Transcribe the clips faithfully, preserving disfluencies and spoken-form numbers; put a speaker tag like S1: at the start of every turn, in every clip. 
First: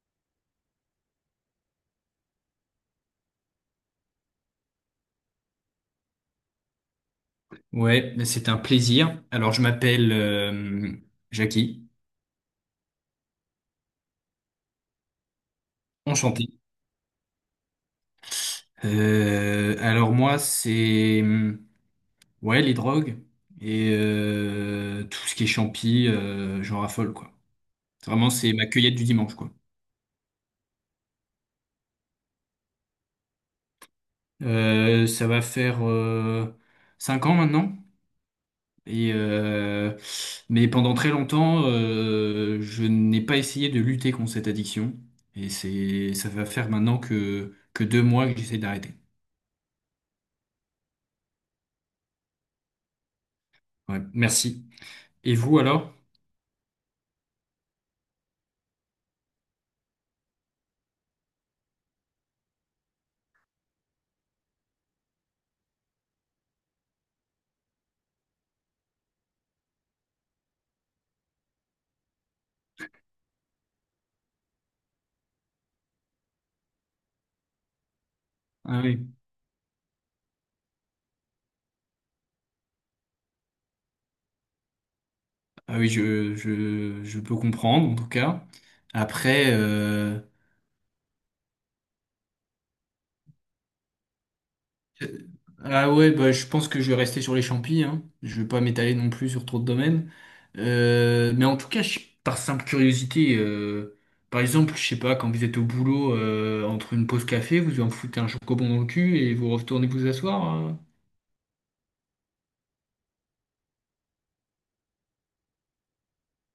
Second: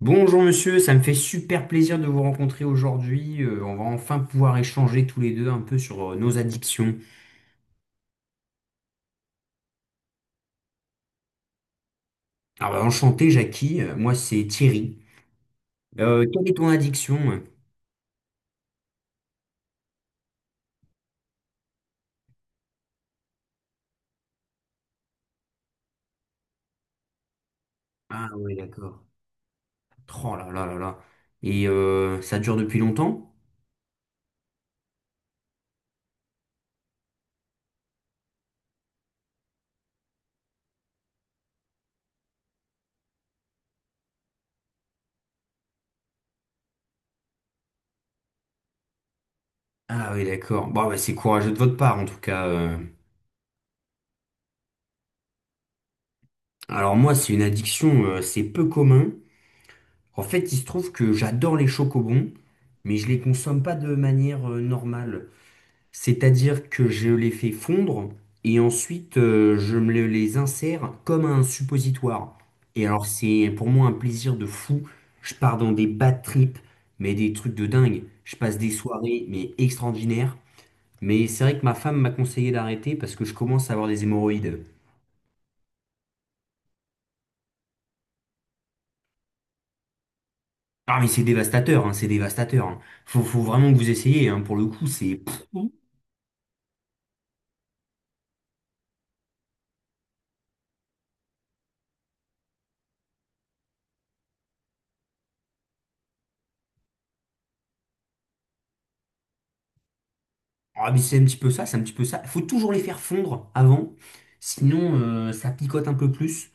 S1: Bonjour monsieur, ça me fait super plaisir de vous rencontrer aujourd'hui. Euh, on va enfin pouvoir échanger tous les deux un peu sur euh, nos addictions.
S2: Ouais, mais c'est un plaisir. Alors, je m'appelle euh, Jackie,
S1: Alors bah, enchanté Jackie. Euh, moi c'est Thierry. Euh, quelle
S2: enchanté.
S1: est ton addiction?
S2: Euh, alors moi, c'est hum, ouais les drogues et euh, tout ce qui est champi, euh, j'en raffole quoi.
S1: Ah
S2: Vraiment, c'est
S1: oui,
S2: ma cueillette du
S1: d'accord.
S2: dimanche quoi.
S1: Oh là là là là. Et euh, ça dure depuis longtemps?
S2: Euh, ça va faire euh, cinq ans maintenant. Et euh, mais pendant très longtemps, euh, je n'ai pas essayé de lutter contre cette addiction. Et c'est ça va faire maintenant que que deux mois que j'essaie d'arrêter.
S1: Ah oui, d'accord. Bon bah, c'est courageux de votre part en tout cas. euh.
S2: Ouais, merci. Et vous alors?
S1: Alors moi c'est une addiction, euh, c'est peu commun. En fait il se trouve que j'adore les chocobons, mais je les consomme pas de manière euh, normale. C'est-à-dire que je les fais fondre et ensuite, euh, je me le- les insère comme un suppositoire. Et alors c'est pour moi un plaisir de fou. Je pars dans des bad trips, mais des trucs de dingue. Je passe des
S2: Ah oui,
S1: soirées mais extraordinaires. Mais c'est vrai que ma femme m'a conseillé d'arrêter parce que je commence à avoir des hémorroïdes.
S2: ah oui, je, je, je peux comprendre en tout cas. Après, euh...
S1: Ah mais c'est dévastateur, hein, c'est dévastateur, hein. Faut, faut vraiment que vous essayiez, hein, pour le coup, c'est...
S2: euh, ah ouais, bah, je pense que je vais rester sur les champis, hein. Je vais pas m'étaler non plus sur trop de domaines. Euh, mais en tout cas, je- par simple curiosité, euh, par exemple, je sais pas, quand vous êtes au boulot euh, entre une pause café, vous en foutez un chocobon dans le cul et vous retournez vous asseoir, hein.
S1: Ah, mais c'est un petit peu ça, c'est un petit peu ça. Il faut toujours les faire fondre avant, sinon euh, ça picote un peu plus.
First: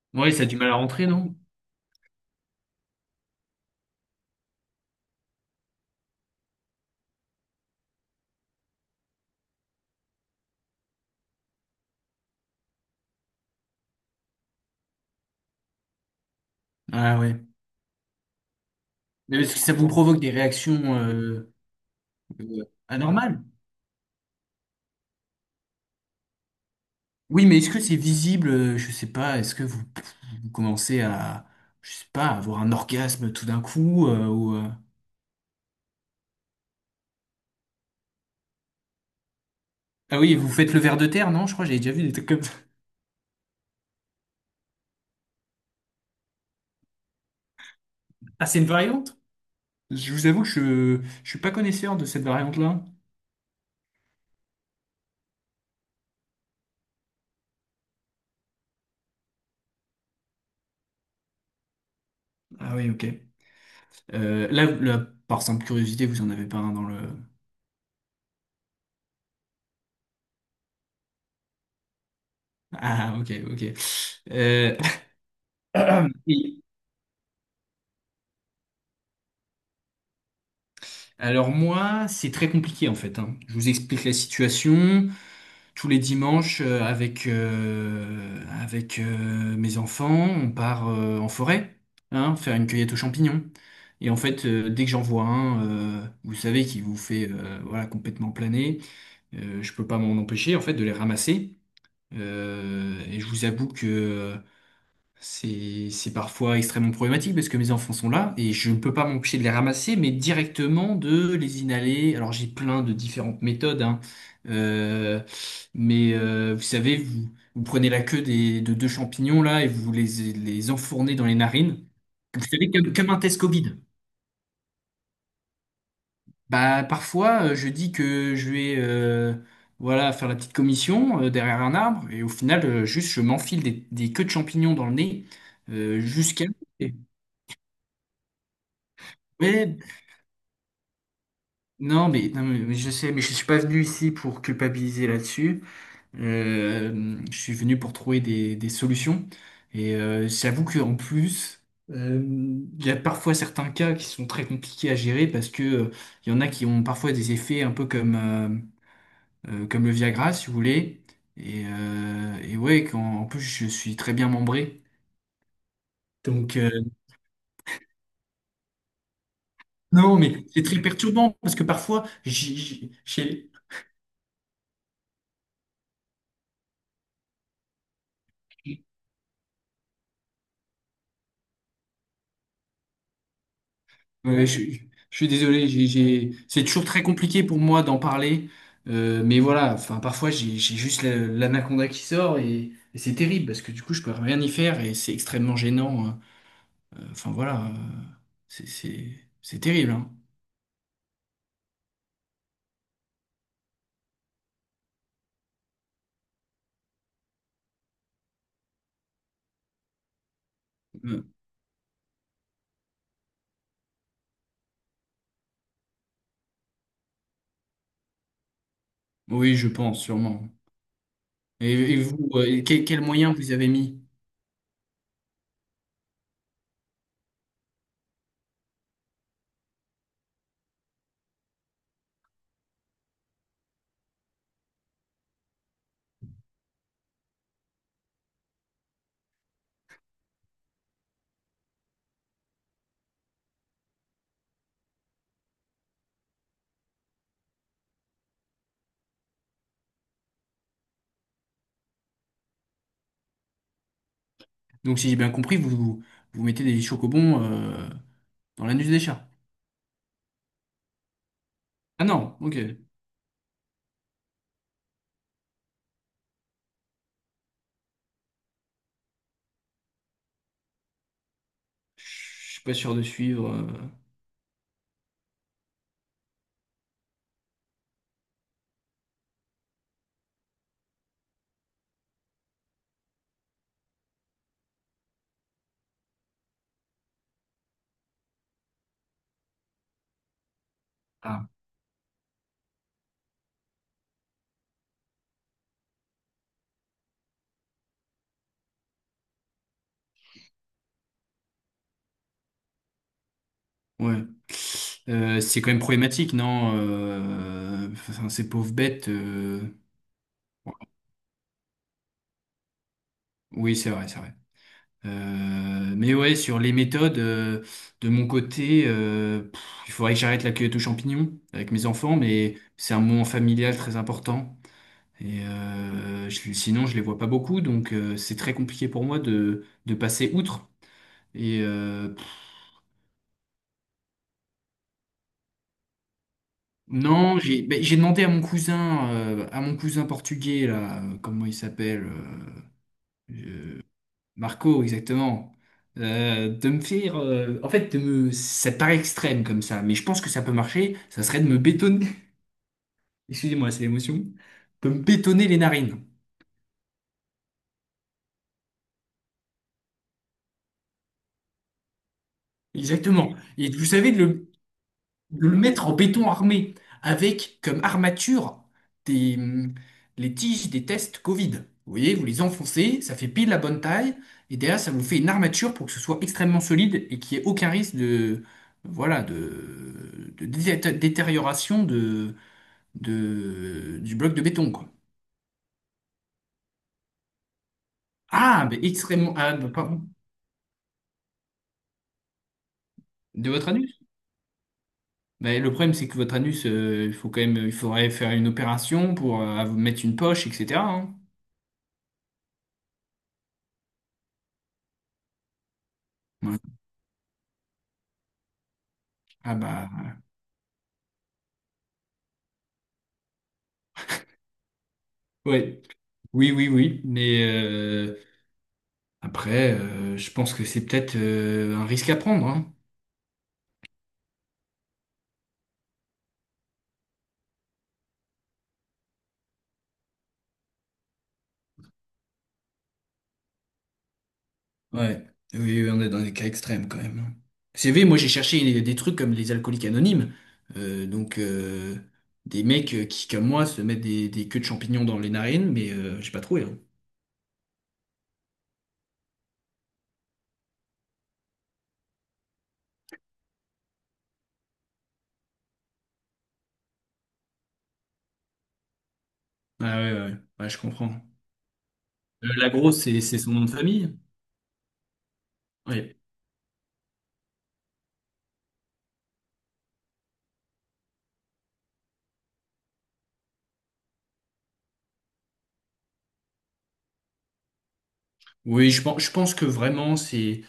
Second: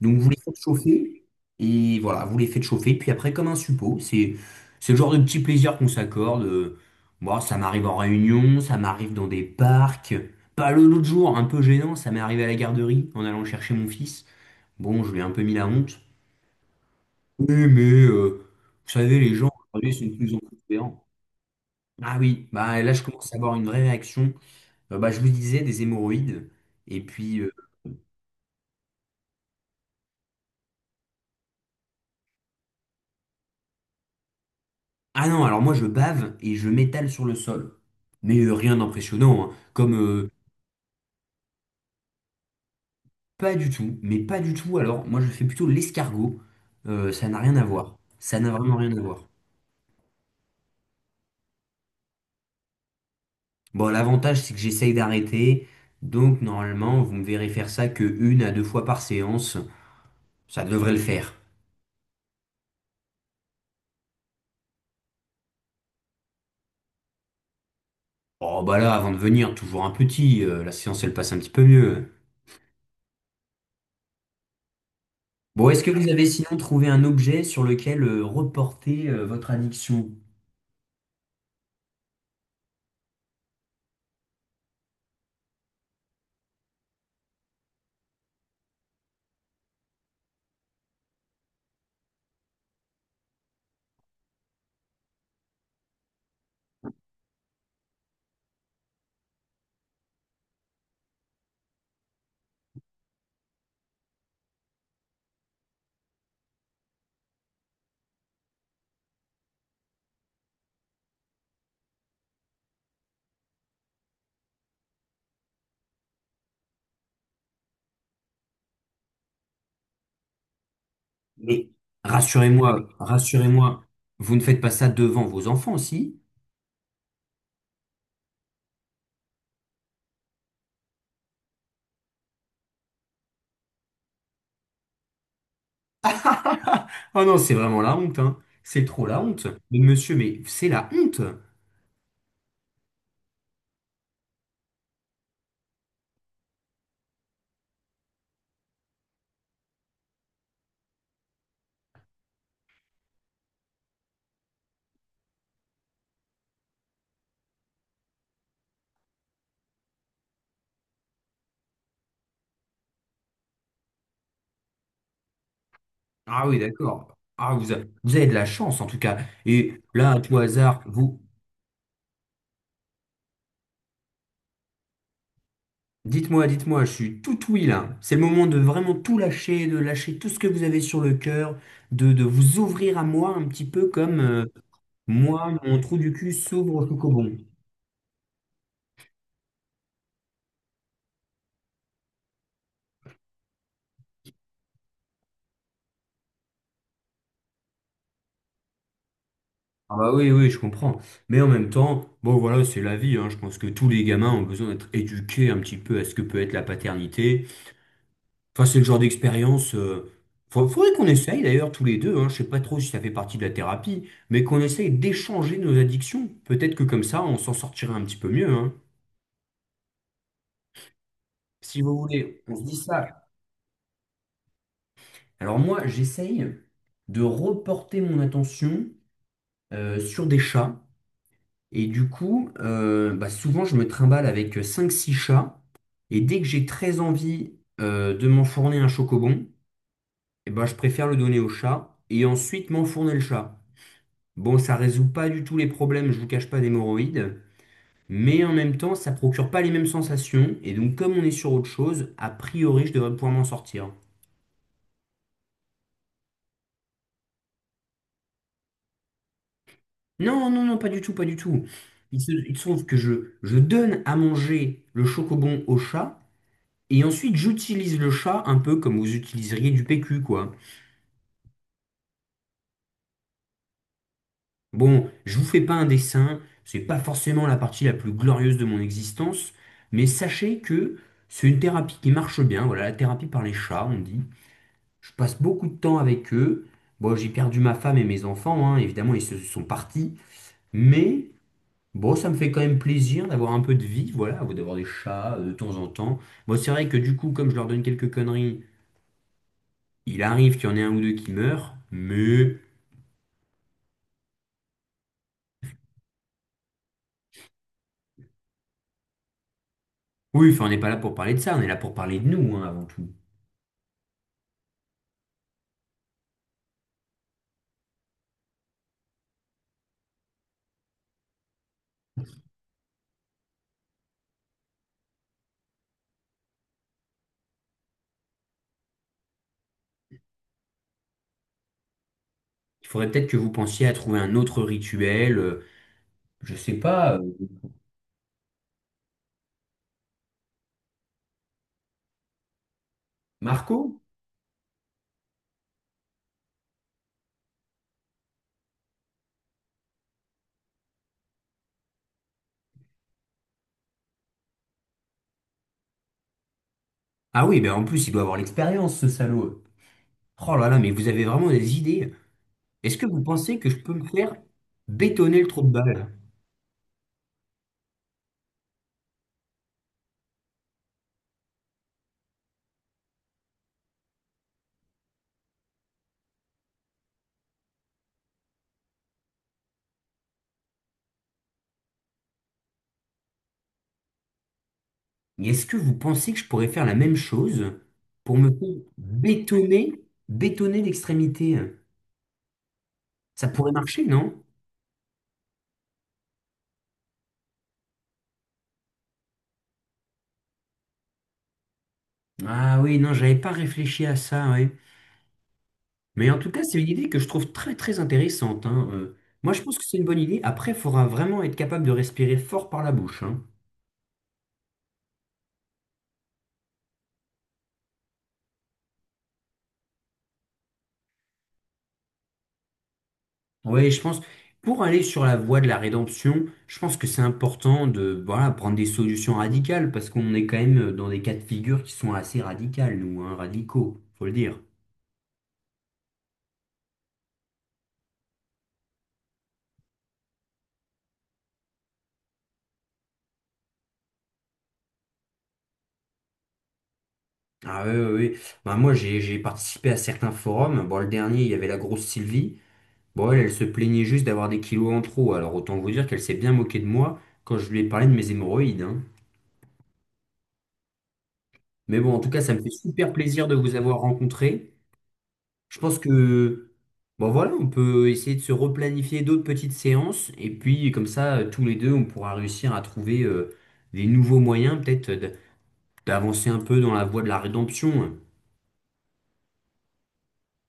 S1: Donc vous
S2: Ouais,
S1: les
S2: ça a
S1: faites
S2: du mal à rentrer,
S1: chauffer,
S2: non?
S1: et voilà, vous les faites chauffer, puis après comme un suppôt, c'est c'est le genre de petit plaisir qu'on s'accorde. euh, Moi, ça m'arrive en réunion, ça m'arrive dans des parcs. Pas le- L'autre jour, un peu gênant, ça m'est arrivé à la garderie en allant chercher mon fils. Bon, je lui ai un peu mis la honte.
S2: Ah ouais.
S1: Oui, mais euh, vous savez, les
S2: Mais
S1: gens,
S2: parce que ça vous
S1: aujourd'hui, sont de
S2: provoque des
S1: plus en plus
S2: réactions
S1: tolérants.
S2: euh,
S1: Ah oui,
S2: euh,
S1: bah là, je commence à
S2: anormales.
S1: avoir une vraie réaction. Euh, bah, je vous disais des hémorroïdes. Et puis,
S2: Oui,
S1: euh,
S2: mais est-ce que c'est visible? euh, Je sais pas. Est-ce que vous, vous commencez à, je sais pas, à avoir un orgasme tout d'un coup euh, ou, euh,
S1: ah non, alors moi je bave et je m'étale sur le sol. Mais euh, rien d'impressionnant, hein. Comme
S2: ah
S1: euh,
S2: oui, vous faites le ver de terre, non? Je crois que j'avais déjà vu des trucs comme ça.
S1: pas du tout, mais pas du tout. Alors moi je fais plutôt l'escargot. Euh, ça n'a rien à voir. Ça
S2: Ah,
S1: n'a
S2: c'est une
S1: vraiment rien à
S2: variante?
S1: voir.
S2: Je vous avoue que je, je suis pas connaisseur de cette variante-là.
S1: Bon, l'avantage c'est que j'essaye d'arrêter. Donc normalement, vous me verrez faire ça que une à deux fois par séance. Ça devrait le faire.
S2: Ah oui, ok. Euh, là, là, par simple curiosité, vous en avez pas un dans le.
S1: Oh bah là, avant de venir, toujours un petit. Euh, la séance elle passe un petit peu mieux.
S2: Ah, ok, ok. Euh,
S1: Bon, est-ce que vous avez sinon trouvé un objet sur lequel euh, reporter euh, votre addiction?
S2: Alors moi, c'est très compliqué en fait, hein. Je vous explique la situation. Tous les dimanches, euh, avec, euh, avec euh, mes enfants, on part euh, en forêt, hein, faire une cueillette aux champignons. Et en fait, euh, dès que j'en vois un, euh, vous savez, qui vous fait euh, voilà, complètement planer, euh, je peux pas m'en empêcher en fait de les ramasser. Euh, et je vous avoue que c'est, c'est parfois extrêmement problématique parce que mes enfants sont là et je ne peux pas m'empêcher de les ramasser, mais directement de les inhaler. Alors j'ai plein de différentes méthodes, hein. Euh, mais euh, vous savez, vous, vous prenez la queue des, de deux champignons là et vous les, les enfournez dans les
S1: Mais
S2: narines. Vous savez,
S1: rassurez-moi,
S2: comme, comme un test Covid.
S1: rassurez-moi, vous ne faites pas ça devant vos enfants aussi?
S2: Bah parfois euh, je dis que je vais euh, voilà faire la petite commission euh, derrière un arbre et au final euh, juste je m'enfile des, des queues de champignons dans le nez euh, jusqu'à
S1: Oh non, c'est vraiment la honte, hein. C'est trop la honte.
S2: ouais,
S1: Mais monsieur, mais c'est la honte.
S2: non, mais, non, mais mais je sais, mais je suis pas venu ici pour culpabiliser là-dessus. Euh, je suis venu pour trouver des, des solutions. Et euh, j'avoue qu'en plus, euh, il y a parfois certains cas qui sont très compliqués à gérer parce que euh, il y en a qui ont parfois des effets un peu comme, euh, euh, comme le Viagra, si vous voulez. Et, euh, et ouais, quand, en plus, je suis très bien membré.
S1: Ah
S2: Donc,
S1: oui,
S2: euh,
S1: d'accord. Ah, vous, a- vous avez de la chance en tout cas. Et là,
S2: non,
S1: à tout
S2: mais c'est très
S1: hasard, vous...
S2: perturbant parce que parfois, j'ai... j'ai- j'ai-
S1: Dites-moi, dites-moi, je suis tout oui là. C'est le moment de vraiment tout lâcher, de lâcher tout ce que vous avez sur le cœur, de, de vous ouvrir à moi un petit peu comme...
S2: ouais,
S1: euh,
S2: ouais, je, suis je suis
S1: Moi,
S2: désolé,
S1: mon
S2: j'ai,
S1: trou du cul
S2: j'ai- c'est
S1: s'ouvre
S2: toujours
S1: au
S2: très
S1: chocobon.
S2: compliqué pour moi d'en parler, euh, mais voilà, enfin parfois j'ai j'ai juste la- l'anaconda qui sort et, et c'est terrible parce que du coup je peux rien y faire et c'est extrêmement gênant, hein. euh, Enfin voilà, euh, c'est c'est c'est terrible,
S1: Ah
S2: hein.
S1: bah oui, oui, je comprends. Mais en même temps, bon voilà, c'est la vie, hein. Je pense que tous les gamins ont besoin d'être éduqués un petit peu à ce que peut être la paternité. Enfin, c'est le genre d'expérience. euh, fa- Faudrait qu'on
S2: Euh,
S1: essaye d'ailleurs tous les deux, hein. Je sais pas trop si ça fait partie de la thérapie, mais qu'on essaye d'échanger nos addictions. Peut-être que comme ça, on s'en sortirait un petit peu mieux, hein.
S2: Oui, je pense sûrement. Et,
S1: Si
S2: et
S1: vous
S2: vous,
S1: voulez,
S2: euh,
S1: on se
S2: et
S1: dit
S2: quel, quel
S1: ça.
S2: moyen vous avez mis?
S1: Alors moi, j'essaye de reporter mon attention euh, sur des chats. Et du coup, euh, bah, souvent, je me trimballe avec euh, cinq, six chats. Et dès que j'ai très envie euh, de m'enfourner un chocobon, eh ben, je préfère le donner au chat et ensuite m'enfourner le chat. Bon, ça résout pas du tout les problèmes, je vous cache pas, d'hémorroïdes. Mais en même temps, ça procure pas les mêmes sensations. Et donc, comme on est sur autre chose, a priori, je devrais pouvoir m'en sortir.
S2: Donc si j'ai bien compris, vous vous, vous mettez des chocobons euh, dans l'anus des chats.
S1: Non, non, non, pas du tout, pas du tout.
S2: Ah
S1: Il se,
S2: non,
S1: il
S2: ok.
S1: se trouve que je, je donne à manger le chocobon au chat. Et ensuite, j'utilise le chat un peu comme vous utiliseriez du P Q, quoi.
S2: Je suis pas sûr de suivre, euh.
S1: Bon, je vous fais pas un dessin, c'est pas forcément la partie la plus glorieuse de mon existence, mais sachez que c'est une thérapie qui marche bien, voilà, la thérapie par les chats, on dit. Je passe beaucoup de temps avec eux. Bon, j'ai perdu ma femme et mes enfants, hein, évidemment, ils se sont partis, mais
S2: Ah
S1: bon, ça me fait quand même plaisir d'avoir un peu de vie, voilà, d'avoir des chats euh, de temps en temps. Bon, c'est vrai que du coup, comme je leur donne quelques conneries, il arrive qu'il y en ait un ou deux qui meurent, mais.
S2: ouais. Euh, c'est quand même problématique, non? Euh, enfin, ces pauvres bêtes, euh,
S1: Oui, enfin, on n'est pas là pour parler de ça, on est là pour parler de nous, hein, avant tout.
S2: oui, c'est vrai, c'est vrai. Euh, mais ouais, sur les méthodes, euh, de mon côté, euh, pff, il faudrait que j'arrête la cueillette aux champignons avec mes enfants, mais c'est un moment familial très important. Et euh, je- sinon, je les vois pas beaucoup, donc euh, c'est très compliqué pour moi de, de passer outre. Et euh, pff,
S1: Il faudrait peut-être que vous pensiez à trouver un autre rituel, euh, je sais pas, euh,
S2: non, j'ai ben, j'ai demandé à mon cousin, euh, à mon cousin portugais là, euh, comment il s'appelle, euh,
S1: Marco?
S2: Marco, exactement. Euh, de me faire, euh, en fait, de me... ça paraît extrême comme ça, mais je pense que ça peut marcher. Ça serait de me bétonner. Excusez-moi, c'est l'émotion. De me bétonner les narines.
S1: Ah oui, ben en plus, il doit avoir l'expérience, ce salaud. Oh là là, mais vous avez vraiment des idées. Est-ce que vous
S2: Exactement.
S1: pensez que
S2: Et
S1: je
S2: vous
S1: peux me
S2: savez, de
S1: faire
S2: le-
S1: bétonner le
S2: de le
S1: trou de
S2: mettre en
S1: balle?
S2: béton armé avec comme armature des, hum, les tiges des tests Covid. Vous voyez, vous les enfoncez, ça fait pile la bonne taille, et derrière, ça vous fait une armature pour que ce soit extrêmement solide et qu'il n'y ait aucun risque de, voilà, de, de dété- détérioration de, de, du bloc de béton, quoi.
S1: Mais est-ce que vous pensez que je pourrais faire la même chose pour me
S2: Ah,
S1: faire
S2: mais extrêmement. Ah, bah,
S1: bétonner,
S2: pardon.
S1: bétonner l'extrémité? Ça
S2: De votre
S1: pourrait
S2: anus?
S1: marcher, non?
S2: Ben, le problème, c'est que votre anus, euh, il faut quand même, il faudrait faire une opération pour euh, vous mettre une poche, et cetera, hein.
S1: Ah oui, non, j'avais pas réfléchi à ça, ouais. Mais en tout
S2: Ouais.
S1: cas, c'est une idée que je trouve très très intéressante, hein. Euh, moi,
S2: Ah
S1: je pense que c'est une
S2: bah
S1: bonne idée. Après, il faudra vraiment être capable de respirer fort par la bouche, hein.
S2: ouais. Oui, oui, oui. Mais euh, après, euh, je pense que c'est peut-être euh, un risque à prendre, hein.
S1: Ouais, je pense, pour aller sur la voie de la rédemption, je pense que c'est important de voilà, prendre des solutions radicales, parce qu'on est quand même dans des cas de figure qui sont assez radicales, nous, hein, radicaux, faut le dire.
S2: Ouais. Oui, oui, on est dans des cas extrêmes quand même, hein. Vous savez, moi j'ai cherché des trucs comme les alcooliques anonymes. Euh, donc euh, des mecs euh, qui, comme moi, se mettent des, des queues de champignons dans les narines, mais euh, j'ai pas trouvé, hein.
S1: Ah oui, oui, oui. Bah, moi, j'ai j'ai participé à certains forums. Bon, le dernier, il y avait la grosse Sylvie. Bon, elle, elle se plaignait juste d'avoir des kilos en trop. Alors, autant vous dire qu'elle s'est bien moquée de moi quand je lui ai parlé de mes hémorroïdes, hein.
S2: Ah ouais, ouais, ouais, ouais, je comprends.
S1: Mais bon, en tout cas,
S2: Euh,
S1: ça me fait
S2: la grosse,
S1: super
S2: c'est c'est
S1: plaisir
S2: son
S1: de
S2: nom de
S1: vous avoir
S2: famille.
S1: rencontré. Je pense
S2: Oui.
S1: que, bon voilà, on peut essayer de se replanifier d'autres petites séances. Et puis, comme ça, euh, tous les deux, on pourra réussir à trouver euh, des nouveaux moyens, peut-être, euh, d- d'avancer un peu dans la voie de la rédemption.
S2: Oui, je pense, je pense que vraiment, c'est.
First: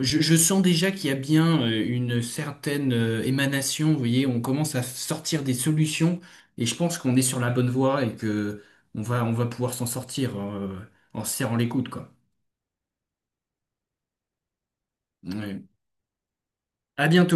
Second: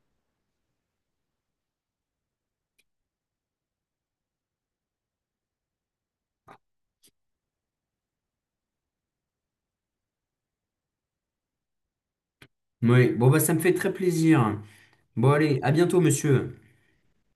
S2: Je, je sens déjà qu'il y a bien euh, une certaine euh, émanation, vous voyez, on commence à sortir des solutions et je pense qu'on est sur la bonne voie et que on va, on va pouvoir s'en sortir euh, en se serrant les coudes, quoi.
S1: Oui, bon, bah, ça me fait très plaisir. Bon, allez,
S2: Ouais.
S1: à bientôt, monsieur.
S2: À bientôt.